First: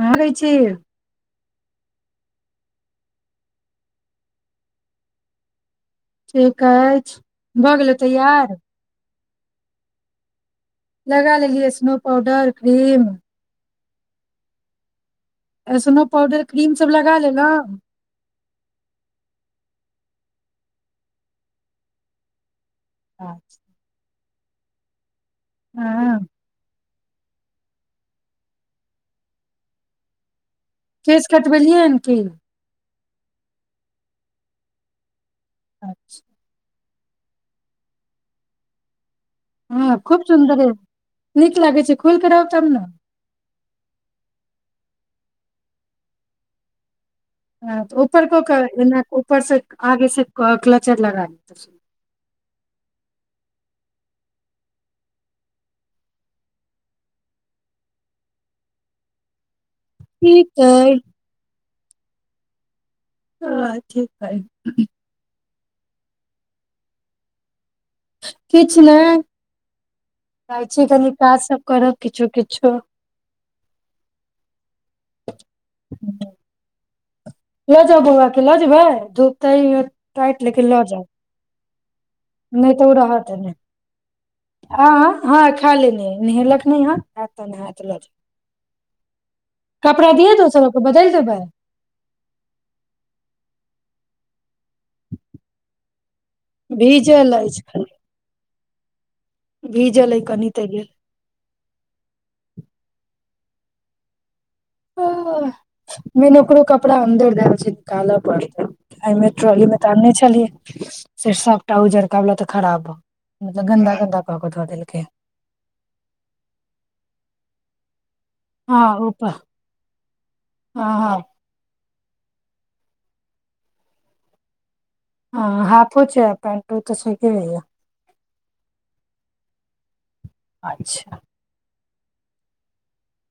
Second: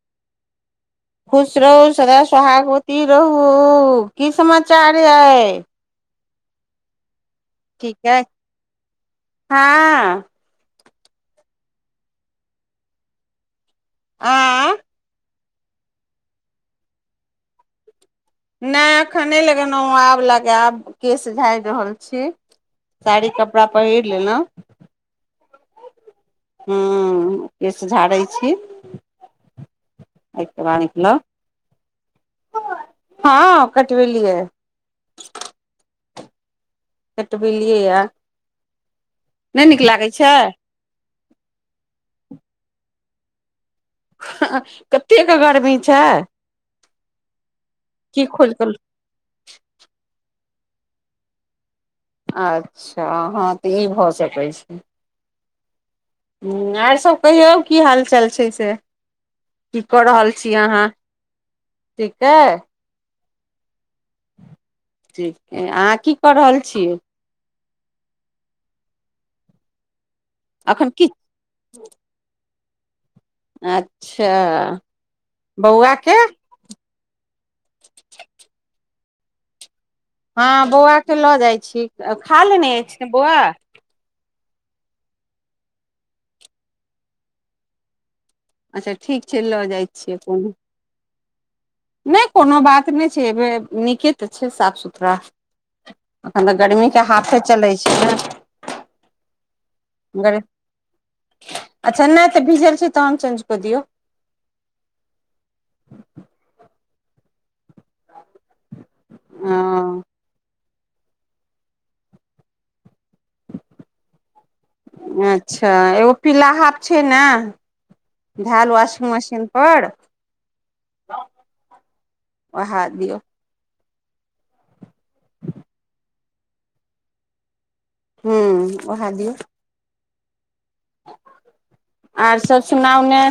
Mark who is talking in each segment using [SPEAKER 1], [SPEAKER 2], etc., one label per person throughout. [SPEAKER 1] हँ अबै छै
[SPEAKER 2] खुश रहू सदा सहागवती रहू की समाचार यय
[SPEAKER 1] कि कहै छै भऽ गेलै
[SPEAKER 2] अइ
[SPEAKER 1] तऽयार
[SPEAKER 2] हँ
[SPEAKER 1] लगा लेलियै स्नो पाउडर क्रीम
[SPEAKER 2] आं
[SPEAKER 1] एऐसनो पाउडर क्रीमसभ लगा लेलहुँ
[SPEAKER 2] नहि एखने लगेलहुँ आयब लगायब केस झड़ि रहल छी साड़ी कपड़ा पहिर लेलहुँ
[SPEAKER 1] हँ
[SPEAKER 2] ह केस झाड़ै छी एहिके बाद निकलब
[SPEAKER 1] केस कटबेलियै हन की
[SPEAKER 2] हँ कटबेलीय कट बेलियै या नहि नीक
[SPEAKER 1] हँ
[SPEAKER 2] लागै
[SPEAKER 1] खूब
[SPEAKER 2] छै
[SPEAKER 1] सुन्दर ह नीक लागे छै खुल करब तब ने
[SPEAKER 2] हाँ कतेकके गर्मी छै
[SPEAKER 1] ह त
[SPEAKER 2] की
[SPEAKER 1] उपरकक
[SPEAKER 2] खोलि कऽ
[SPEAKER 1] उपरसँ आगे से के क्लचर लगाल
[SPEAKER 2] अच्छा हँ तऽ ई भऽ सकै छै ह्म्म आर सभ कहियौ की हालचाल छै से की कऽ रहल छी
[SPEAKER 1] ठीक
[SPEAKER 2] अहाँ
[SPEAKER 1] अइ
[SPEAKER 2] ठीके है
[SPEAKER 1] ओछ ठीक हइ
[SPEAKER 2] ठीक अहाँ की कऽ रहल छियै
[SPEAKER 1] किछ नहि जाइ छी
[SPEAKER 2] एखन की
[SPEAKER 1] कनी काज सब करब किछु कि छओ
[SPEAKER 2] अच्छा बौआके
[SPEAKER 1] लऽ जाउ बौके लाज बैय धूप त
[SPEAKER 2] हँ बौआ केँ लऽ जाइ छी खा ले ने बौआ
[SPEAKER 1] ह ह ह खा ले ने नहेलक नै हन एत त ल जाउ
[SPEAKER 2] अच्छा ठीक छै लऽ जाइ छियै कोनो
[SPEAKER 1] ह [inaudible]
[SPEAKER 2] नहि कोनो बात नहि छै एबे नीके तऽ छै साफ सुथरा एखन तऽ गर्मीकेँ
[SPEAKER 1] भीजल
[SPEAKER 2] हाथे
[SPEAKER 1] अछि
[SPEAKER 2] चलैत छै
[SPEAKER 1] खाली
[SPEAKER 2] ने
[SPEAKER 1] भीजल अइ कनि तऽ गेल
[SPEAKER 2] अच्छा नहि तऽ भीजल छैक तहन चेंज क दियौ
[SPEAKER 1] मेन ओकरे कपड़ा अन्दर धैल छैक निकालऽ पड़तै एहिमे
[SPEAKER 2] हँ
[SPEAKER 1] ट्रोली मे तऽ आनने छलियैक से सबटा उजड़का वला तऽ खराब भय गेलय
[SPEAKER 2] अच्छा एगो पीला हाफ छै ने धेल
[SPEAKER 1] हँ
[SPEAKER 2] वाशिंग
[SPEAKER 1] ऊपर
[SPEAKER 2] मशीन पर
[SPEAKER 1] हँ हँ
[SPEAKER 2] उहय दियौ
[SPEAKER 1] हॅं हाफो छैक पेन्टो तऽ छैके होए [unintelligible]
[SPEAKER 2] हूँ उहय दियौ
[SPEAKER 1] अच्छा
[SPEAKER 2] आर सभ सुनाउ‌ ने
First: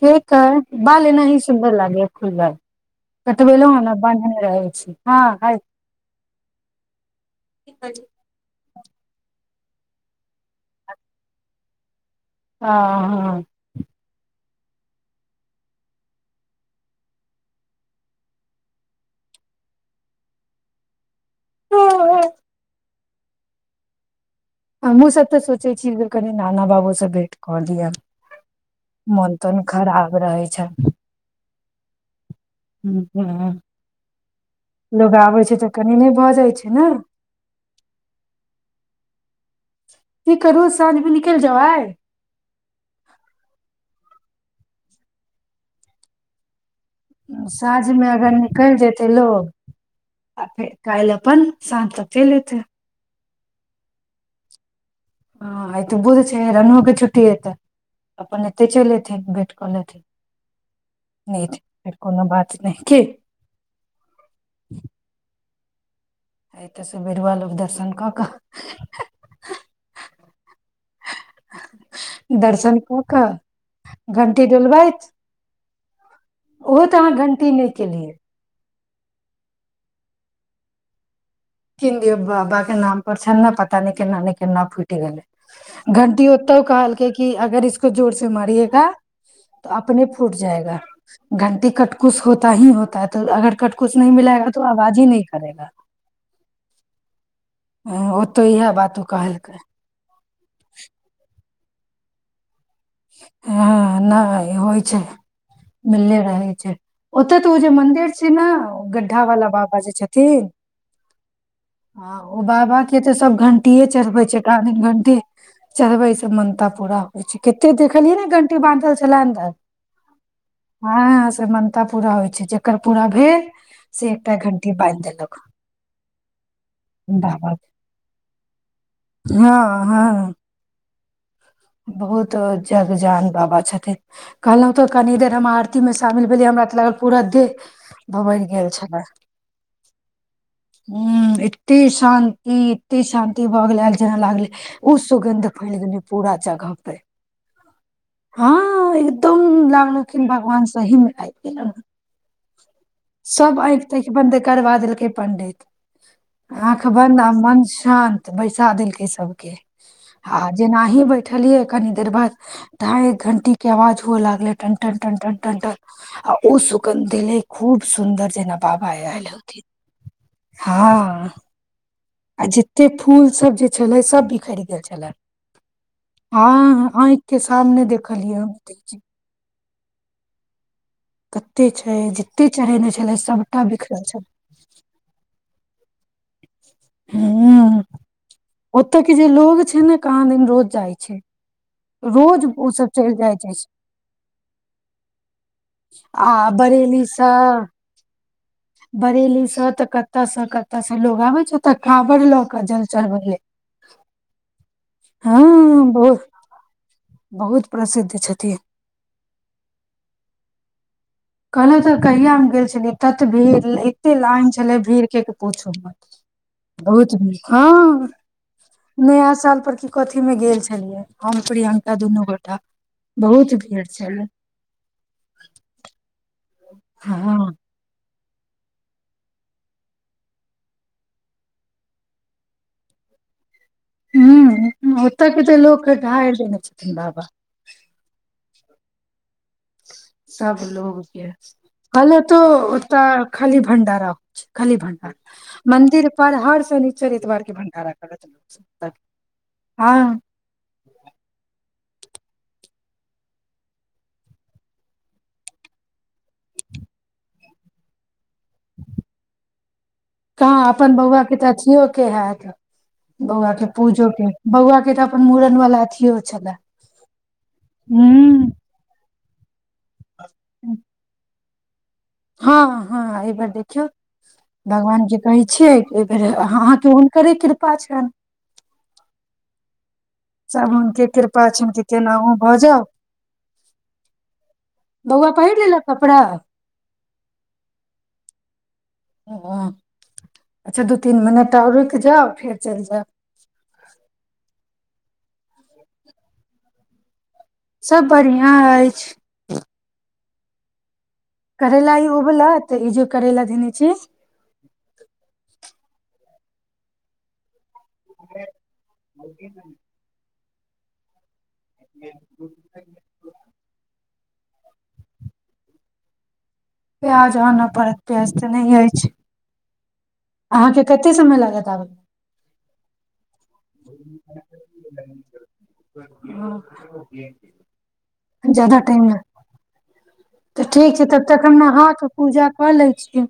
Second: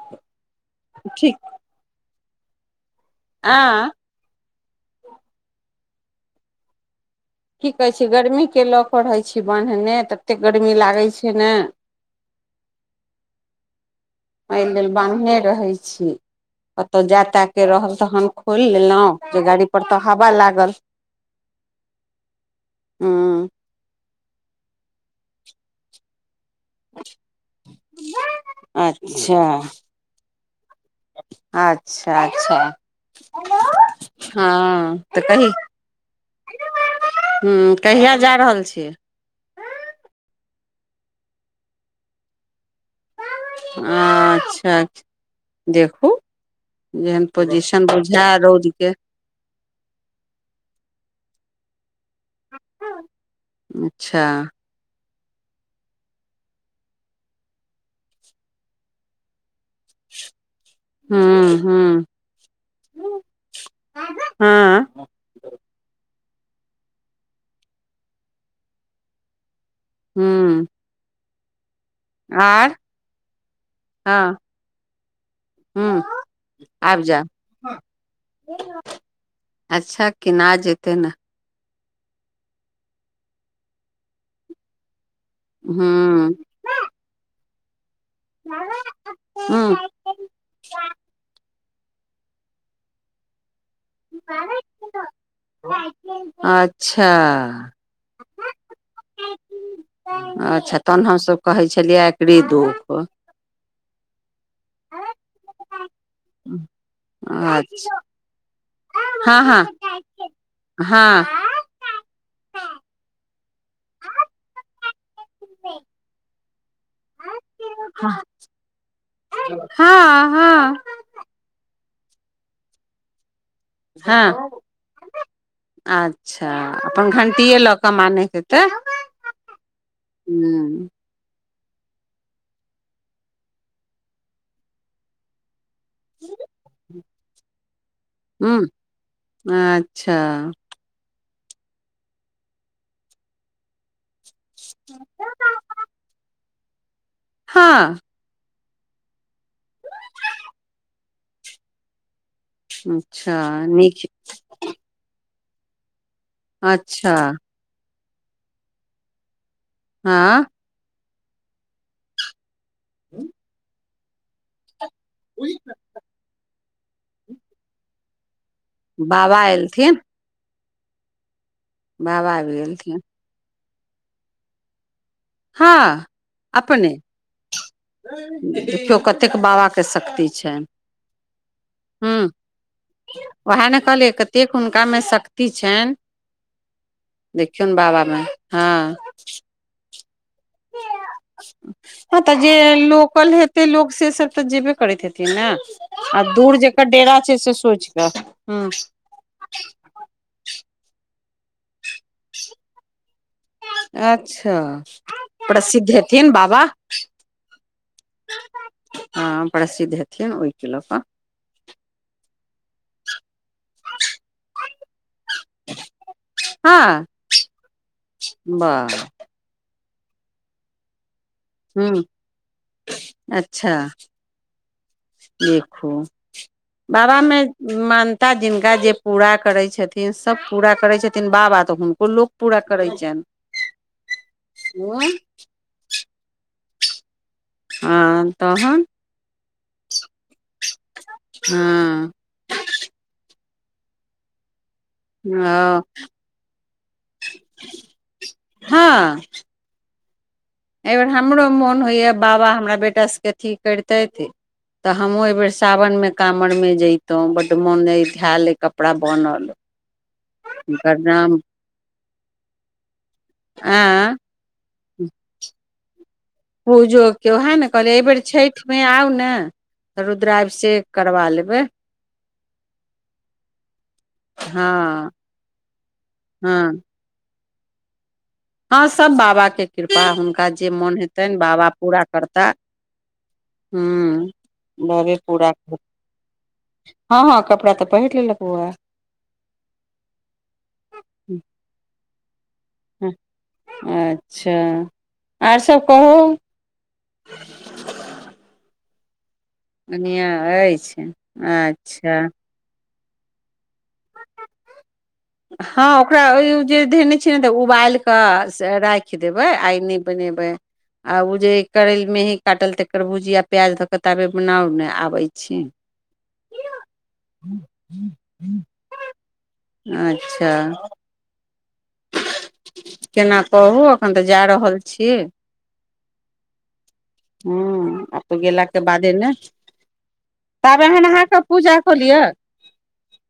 [SPEAKER 1] ठीक अइ। बाल ऐना
[SPEAKER 2] ठीक
[SPEAKER 1] ही सुन्दर लागय अछि। खुलइ [unintelligible]
[SPEAKER 2] आ
[SPEAKER 1] कटबलो है ने बनने रही हँ हय
[SPEAKER 2] की कहैत छियैक गर्मी केँ लऽ क रहै छी बान्हने ततेक गरमी लागै छै ने
[SPEAKER 1] हॅं हॅं [inaudible]
[SPEAKER 2] एहि लेल बान्हने रहै छी कतहु जाय ताय केँ रहल तखन खोलि लेलहुँ जे गाड़ी पर तऽ हवा लागल
[SPEAKER 1] हँ हॅं [inaudible]
[SPEAKER 2] हँ
[SPEAKER 1] हमहुँ सब तऽ सोचय छी जे कनी नाना बाबू से भेंट कऽ दिय मोन
[SPEAKER 2] अच्छा
[SPEAKER 1] तोन खराब रहे छैन
[SPEAKER 2] अच्छा अच्छा हँ
[SPEAKER 1] लोग
[SPEAKER 2] तऽ
[SPEAKER 1] आबै
[SPEAKER 2] कहि
[SPEAKER 1] छै कनि नहि भऽ जाइ छै ने
[SPEAKER 2] तऽ कहिया जा रहल छियैक
[SPEAKER 1] ई करू साँझमे निकल जौ आइ
[SPEAKER 2] अच्छा देखू जेहन पोजिशन
[SPEAKER 1] साँझमे अगर
[SPEAKER 2] बुझाय रौद
[SPEAKER 1] निकलि
[SPEAKER 2] के
[SPEAKER 1] जेतै लोक आ फेर काल्हि अपन सात चलि एतै
[SPEAKER 2] अच्छा
[SPEAKER 1] हॅं आइ त बुध छै रेणु के छुट्टी हेतै अपन एते चलि एथिन भेंट चलि छथिन नहि
[SPEAKER 2] हूँ
[SPEAKER 1] एथिन तऽ
[SPEAKER 2] हूँ
[SPEAKER 1] कोनो बात नहि कि
[SPEAKER 2] हँ
[SPEAKER 1] आइ तऽ सवेरे लोक दर्शन कऽ कऽ
[SPEAKER 2] हँ
[SPEAKER 1] [inaudible] दर्शन क कऽ घंटी डोलबैत
[SPEAKER 2] ह्म
[SPEAKER 1] ओहो तऽ अहाँ घंटी नहि केलियै
[SPEAKER 2] अच्छा किनै जेतै न
[SPEAKER 1] किन दियौ बाबा के नाम पर छनि ने पता नै केन्ना ने केना फुटि गेलै घंटी
[SPEAKER 2] हूँ
[SPEAKER 1] ओतौ कहलकै कि अगर इस जोर से मारियेगा तऽ
[SPEAKER 2] हूँ
[SPEAKER 1] अपने फूट जाएगा घंटी कटकुस होता ही होता है तऽ अगर कटकुस नही मिलेगा तो आवाज ही नही करेगा
[SPEAKER 2] अच्छा
[SPEAKER 1] ह ओतऽ इएह बात ओ कहलकै
[SPEAKER 2] अच्छा तहन हम सब कहै छलियै एकरे दो
[SPEAKER 1] ह नहि होइ छै मिलले रहै छै ओत तऽ ओ जे
[SPEAKER 2] अच्छा
[SPEAKER 1] मन्दिर छै ने गड्ढा
[SPEAKER 2] हँ
[SPEAKER 1] वाला
[SPEAKER 2] हँ
[SPEAKER 1] बाबा जे छथिन
[SPEAKER 2] हँ
[SPEAKER 1] हाँ ओ बाबा के तऽ सब घं टीए चढ़बै छै कहाँ दिन घणटी चढ़बैसे मनता पूरा होइ छै के कते देखलियै ने घंटी बान्हल छलै अन्दर छल
[SPEAKER 2] हँ हँ
[SPEAKER 1] हँ से म ता पूरा होइ छै जकर पूरा भेल से एकटा
[SPEAKER 2] हँ
[SPEAKER 1] घंटी बान्हि देलक
[SPEAKER 2] अच्छा अपन
[SPEAKER 1] बाबा
[SPEAKER 2] घण्टीए लऽ कऽ मानैके होतै
[SPEAKER 1] के। हँ हँ
[SPEAKER 2] ह्म
[SPEAKER 1] बहुत जगजान बाबा छथिन कहलहुँ तऽ कनि देर हम आर ती मे शामिल भेलीयै हमरा तऽ लागल पूरा देह भभरि
[SPEAKER 2] हूँ
[SPEAKER 1] गेल छलै
[SPEAKER 2] अच्छा
[SPEAKER 1] इती शान्ति इति शान्ति भऽ गेलय जेना लागले उ सुगन्ध फैल गेलए पूरा जगह पे
[SPEAKER 2] हँ
[SPEAKER 1] हँ एकदम लागलखिन भगवान सही मे आइब गेलाहन्
[SPEAKER 2] अच्छा
[SPEAKER 1] सब आँखि
[SPEAKER 2] नीक
[SPEAKER 1] ताँखि बन्द करबा देलकै पंडित आँख
[SPEAKER 2] अच्छा
[SPEAKER 1] बन्द आ मन शान् त' बैसा देलकै सभके आ
[SPEAKER 2] हँ
[SPEAKER 1] जेनाहि बै बैठलियै कनी देर बाद ढाई एक घंटीे के आवाज हुऐ लागलै टन टन टन टन टन आ उ सु गंध एलै खूब सुन्दर जेना आयल
[SPEAKER 2] बाबा
[SPEAKER 1] होथिन
[SPEAKER 2] अयलथिन
[SPEAKER 1] हँ आ
[SPEAKER 2] भी
[SPEAKER 1] जते
[SPEAKER 2] एलथिन
[SPEAKER 1] फूल सब जे छलै सब बिखरि गेल छलै
[SPEAKER 2] हँ
[SPEAKER 1] हँ
[SPEAKER 2] अपने
[SPEAKER 1] आँखि के सामने देखलियै हम
[SPEAKER 2] देखियौ कतेक बाबा के शक्ति छैन
[SPEAKER 1] कते छै
[SPEAKER 2] हूं
[SPEAKER 1] जते चढ़ेने छले सबटा
[SPEAKER 2] उएह ने
[SPEAKER 1] बिखरल
[SPEAKER 2] कहलियै
[SPEAKER 1] छले
[SPEAKER 2] कतेक हुनकामे शक्ति छैन देखयौन बाबामे
[SPEAKER 1] ओतऽ के जे लोग छै ने कहाँदिन रोज जाइ छै
[SPEAKER 2] हँ तऽ
[SPEAKER 1] रोज
[SPEAKER 2] जे
[SPEAKER 1] ओ सब चलि
[SPEAKER 2] लोकल
[SPEAKER 1] जाइ छै
[SPEAKER 2] हेतै लोक से सभ तऽ जेबे करैत हेथिन ने आ दूर जेकर
[SPEAKER 1] बरेली
[SPEAKER 2] डेरा
[SPEAKER 1] सँ
[SPEAKER 2] छै से सोचि कऽ [inaudible]
[SPEAKER 1] बरेली स तऽ कत्त' स कत्त' स लोग आबै तऽ काँवड़ लऽ के जल चढ़बै ले
[SPEAKER 2] अच्छा प्रसिद्ध
[SPEAKER 1] हँ बहुत
[SPEAKER 2] हेथिन बाबा
[SPEAKER 1] बहुत प्रसिद्ध छथिन
[SPEAKER 2] ल' क'
[SPEAKER 1] कहलौं तऽ कहिया हम गेल छलियै तत् एत्त भीड़ एत्ते लाइन छलै भीड़कें कि पुछू मत
[SPEAKER 2] हँ
[SPEAKER 1] बहुत भीड़ हँ
[SPEAKER 2] वाह
[SPEAKER 1] नया साल पर क कथी मे गेल छलियै हम प्रियंका
[SPEAKER 2] हूँ
[SPEAKER 1] दुनू गोटा बहुत
[SPEAKER 2] अच्छा
[SPEAKER 1] भीड़ छल
[SPEAKER 2] बाबमे मा न्गता जिनका जे पूरा करै छथिन सभ पूरा करै छथिन बाबा तऽ हुनको लोक पूरा करै छनि
[SPEAKER 1] हूं ओत्त के त' लोक ढारि देने बाबा
[SPEAKER 2] आम तहन
[SPEAKER 1] [inaudible] सब लोगके
[SPEAKER 2] हँ
[SPEAKER 1] कहले तो ओत्त खाली भन्डारा होय छै खाली भंडारा
[SPEAKER 2] ओ
[SPEAKER 1] मन्दिर पर हर शनिचर एतबारके भंडारा करत लोकसभ हँ
[SPEAKER 2] एहि बेर हमरो मोन होइया बाबा हमरा बेटा सबके ठीक करितैथ तऽ हमहुँ एबेर सावनमे काँवरमे जैतौं बड्ड मोन अय
[SPEAKER 1] कहाँ अपन
[SPEAKER 2] हुनकर
[SPEAKER 1] बौआकें
[SPEAKER 2] नाम
[SPEAKER 1] तऽ अथियो के हैत बौआकें
[SPEAKER 2] आ
[SPEAKER 1] पूजो के बौआकें तऽ अपन मूड़न बला अथि
[SPEAKER 2] पूजोक के उएह ने कहलियै एहिबेर
[SPEAKER 1] हूँ
[SPEAKER 2] छठिमे आउ ने रुद्राभिषेक करबा लेबय
[SPEAKER 1] हँ हँ एहिबेर देखियौ
[SPEAKER 2] हँ
[SPEAKER 1] भगवान के कहै छियैे कि एहिबेर
[SPEAKER 2] हँ
[SPEAKER 1] अहाँके हुनकरे कृ पा छनि
[SPEAKER 2] हँ सब बाबा के कृपा हुनका जे
[SPEAKER 1] सब
[SPEAKER 2] मोन
[SPEAKER 1] हुनके
[SPEAKER 2] हेतनि
[SPEAKER 1] कृपा
[SPEAKER 2] बाबा
[SPEAKER 1] छनि कि
[SPEAKER 2] पूरा
[SPEAKER 1] केनाहु
[SPEAKER 2] करता
[SPEAKER 1] भऽ जाउ
[SPEAKER 2] हँ बबे
[SPEAKER 1] बौआ
[SPEAKER 2] पूरा
[SPEAKER 1] पहिर लेलक कपड़ा
[SPEAKER 2] करता हँ हँ कपड़ा तऽ पहिर लेलक बौआ
[SPEAKER 1] ओ अच्छा दू तीन मिनट और रूइक‌ जाउ फेर चलि जाउ
[SPEAKER 2] हं अच्छा आर सभ कहू
[SPEAKER 1] सब बढ़िआँ अछि
[SPEAKER 2] बढ़ियाँ अछि
[SPEAKER 1] करैला ई
[SPEAKER 2] अच्छा
[SPEAKER 1] उबलत इजे करैला धेने छी
[SPEAKER 2] हँ जे धेने छै ने उ बाल क' राखि देबे आइ नै बनेबै आ उ जे करैल मेंही काटल तकर भुजियाा प्याज धऽक' ताबे बनाउ ने आबय छी
[SPEAKER 1] प्याज आन' पड़त प्याज तऽ नहि अछि
[SPEAKER 2] अच्छा
[SPEAKER 1] अहाँके कते समय लागत आबै
[SPEAKER 2] केना कहू एखन तऽ जा रहल छीयै हँ आ तऽ
[SPEAKER 1] मे जादा
[SPEAKER 2] गेलाके
[SPEAKER 1] टाइम
[SPEAKER 2] बादे
[SPEAKER 1] नहि
[SPEAKER 2] ने
[SPEAKER 1] तऽ
[SPEAKER 2] ताबे
[SPEAKER 1] ठीक
[SPEAKER 2] अहाँ
[SPEAKER 1] छै तब
[SPEAKER 2] नहा कऽ
[SPEAKER 1] तक हम
[SPEAKER 2] पूजा
[SPEAKER 1] नहा
[SPEAKER 2] कऽ
[SPEAKER 1] क
[SPEAKER 2] लिअ
[SPEAKER 1] पूजा कऽ लै छी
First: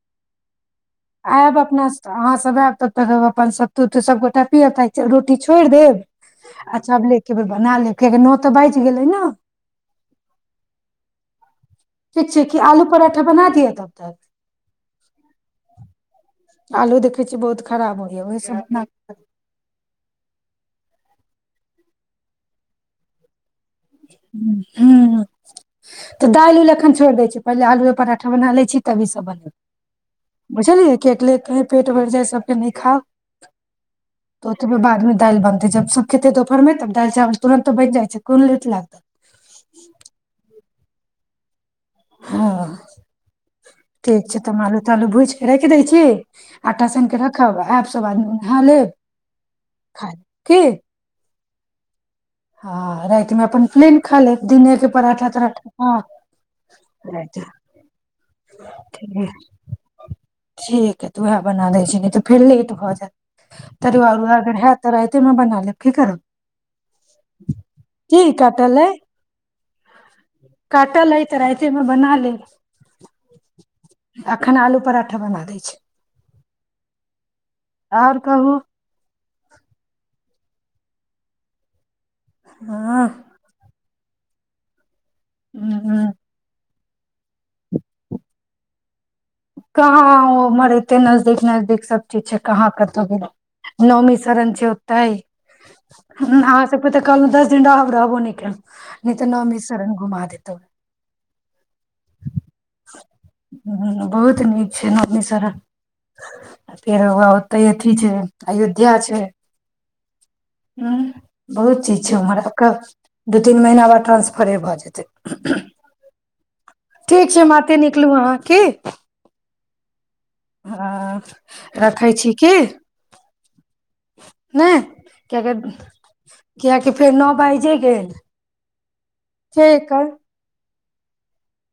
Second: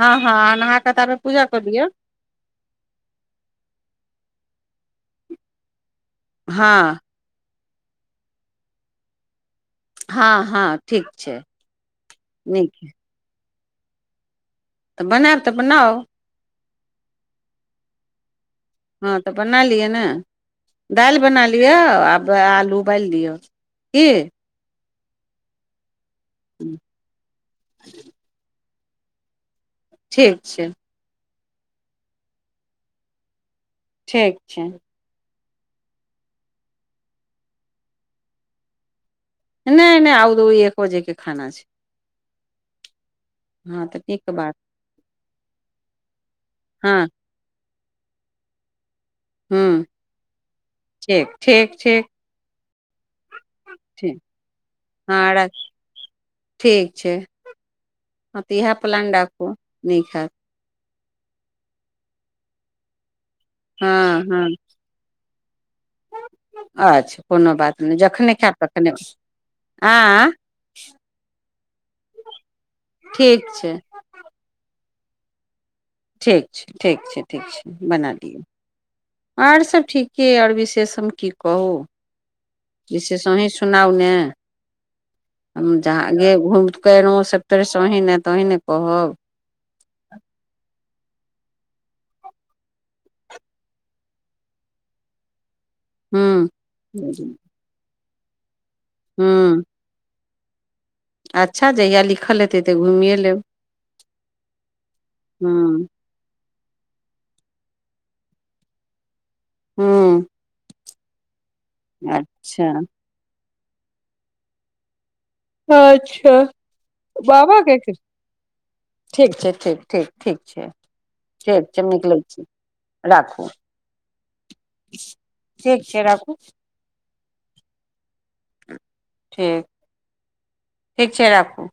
[SPEAKER 2] हँ हँ अहाँ नहा कऽ ताबे पूजा
[SPEAKER 1] आयब
[SPEAKER 2] कऽ
[SPEAKER 1] अपना
[SPEAKER 2] लिअ
[SPEAKER 1] अहाँ सब आयब त तकर बाद अपन सत्तु वत्तु सबगोटा पियब त'आय रोटी छोड़ि देब अच्छा
[SPEAKER 2] हँ
[SPEAKER 1] आब लेके बना ले कियाकी नओ तऽ बाजी गेलै न
[SPEAKER 2] हँ हँ ठीक छै
[SPEAKER 1] ठीक छै की आलू
[SPEAKER 2] नीक
[SPEAKER 1] पराठा बना दियै तब तक
[SPEAKER 2] तऽ बनायब तऽ बनाउ
[SPEAKER 1] आलू देखै छी बहुत खराब होइये ओहि स
[SPEAKER 2] हँ तऽ बना लियअ ने दालि बना लिय आ आलू उबालि दिऔ की
[SPEAKER 1] हूं तऽ दालि उल एखन छोड़ि दै छी पहिेने आलूए पराठा बना लै छी तभी सब बनै
[SPEAKER 2] ठीक छै
[SPEAKER 1] बूझलियै केटलेट कहीं पेट भरि जाइ सभके नहि खाउ
[SPEAKER 2] ठीक
[SPEAKER 1] तऽ
[SPEAKER 2] छै
[SPEAKER 1] ओतबे बादमे दालि बन जब सभ खेतै दोपहरमे तब दालि चावल तुरन्ते बनि जाइ छै कोन लागत
[SPEAKER 2] नइ नइ आउ दू एक भोजे के खाना छै
[SPEAKER 1] हँ
[SPEAKER 2] हँ तऽ
[SPEAKER 1] ठीक
[SPEAKER 2] नीक
[SPEAKER 1] छै तऽ
[SPEAKER 2] बात
[SPEAKER 1] हम आलू तालू भूजि के राखि दै छी आटा
[SPEAKER 2] हँ
[SPEAKER 1] सान क रखब आयब सभ आदमी नहा लेब
[SPEAKER 2] हूँ
[SPEAKER 1] ख कि
[SPEAKER 2] ठीक ठीक ठीक
[SPEAKER 1] हँ रातिमे अपन प्लेन खा
[SPEAKER 2] ठीक
[SPEAKER 1] लेब दिनेकें पराठा
[SPEAKER 2] हँ राख
[SPEAKER 1] तराठा हँ
[SPEAKER 2] ठीक छै हँ तऽ इएह प्लान राखू नीक हैत
[SPEAKER 1] ठीक ह तऽ उएह बना लै छी न तऽ फेर लेट भऽ जायत तरुआ अर
[SPEAKER 2] हँ हँ
[SPEAKER 1] अगर हैत त' राति मे बना लेब की करब
[SPEAKER 2] अच्छा कोनो बात नई
[SPEAKER 1] की
[SPEAKER 2] जखने खैब
[SPEAKER 1] कटल
[SPEAKER 2] तखने
[SPEAKER 1] अइ
[SPEAKER 2] आंय
[SPEAKER 1] काटल अइ तऽ रातिमे बना लेब
[SPEAKER 2] ठीक छ छै
[SPEAKER 1] अखन आलू पराठा बना दै छी
[SPEAKER 2] ठीक छैय ठीक छैय ठीक छैय बना
[SPEAKER 1] आओर
[SPEAKER 2] दियौ
[SPEAKER 1] कहू
[SPEAKER 2] आओर सब ठीके अ आओर विशेष हम की कहू
[SPEAKER 1] हँ
[SPEAKER 2] विशेष अहीं सुनाउ ने [unintelligible] ज [unintelligible]
[SPEAKER 1] ह
[SPEAKER 2] [unintelligible] सभ तरह से अही ने तऽ अही ने कहब
[SPEAKER 1] कहाँ ओ ओमहरे ओते नजदीक नजदीक सब चीज छैय कहाँ कतहु गेलंउ नौमी शरण छैय ओतै ह
[SPEAKER 2] हूँ
[SPEAKER 1] अंहां सब के त कहलऊं दस दिन राहब रहबो नय [unintelligible] न तऽ
[SPEAKER 2] हूँ
[SPEAKER 1] नमे सरण घुमा देब त
[SPEAKER 2] अच्छा जहिया लिखल हेतै तऽ घुमिए लेब
[SPEAKER 1] [unintelligible] छैय नामी सारा
[SPEAKER 2] हूँ
[SPEAKER 1] फेर हव्वै ओत्तय अथि छैय अयोध्या छैय
[SPEAKER 2] हूँ
[SPEAKER 1] हँ बहुत चीज छैय उम्हर
[SPEAKER 2] अच्छा
[SPEAKER 1] ओकर तीन महिना बाद ट्रा्सफरे भऽ जेतै
[SPEAKER 2] अच्छा
[SPEAKER 1] ठीक छैय
[SPEAKER 2] बाबा
[SPEAKER 1] माते
[SPEAKER 2] के
[SPEAKER 1] निकलू अहाँ की
[SPEAKER 2] ठीक ठीक ठीक ठीक छै ठीक
[SPEAKER 1] ह
[SPEAKER 2] छै हम
[SPEAKER 1] रखै
[SPEAKER 2] निकलै
[SPEAKER 1] छी की
[SPEAKER 2] राखू
[SPEAKER 1] नहि कििय
[SPEAKER 2] ठीक छै राखू
[SPEAKER 1] कियकि फेर न पाइ जे गेल
[SPEAKER 2] ठीक
[SPEAKER 1] छैय एकर
[SPEAKER 2] ठीक छैय राखू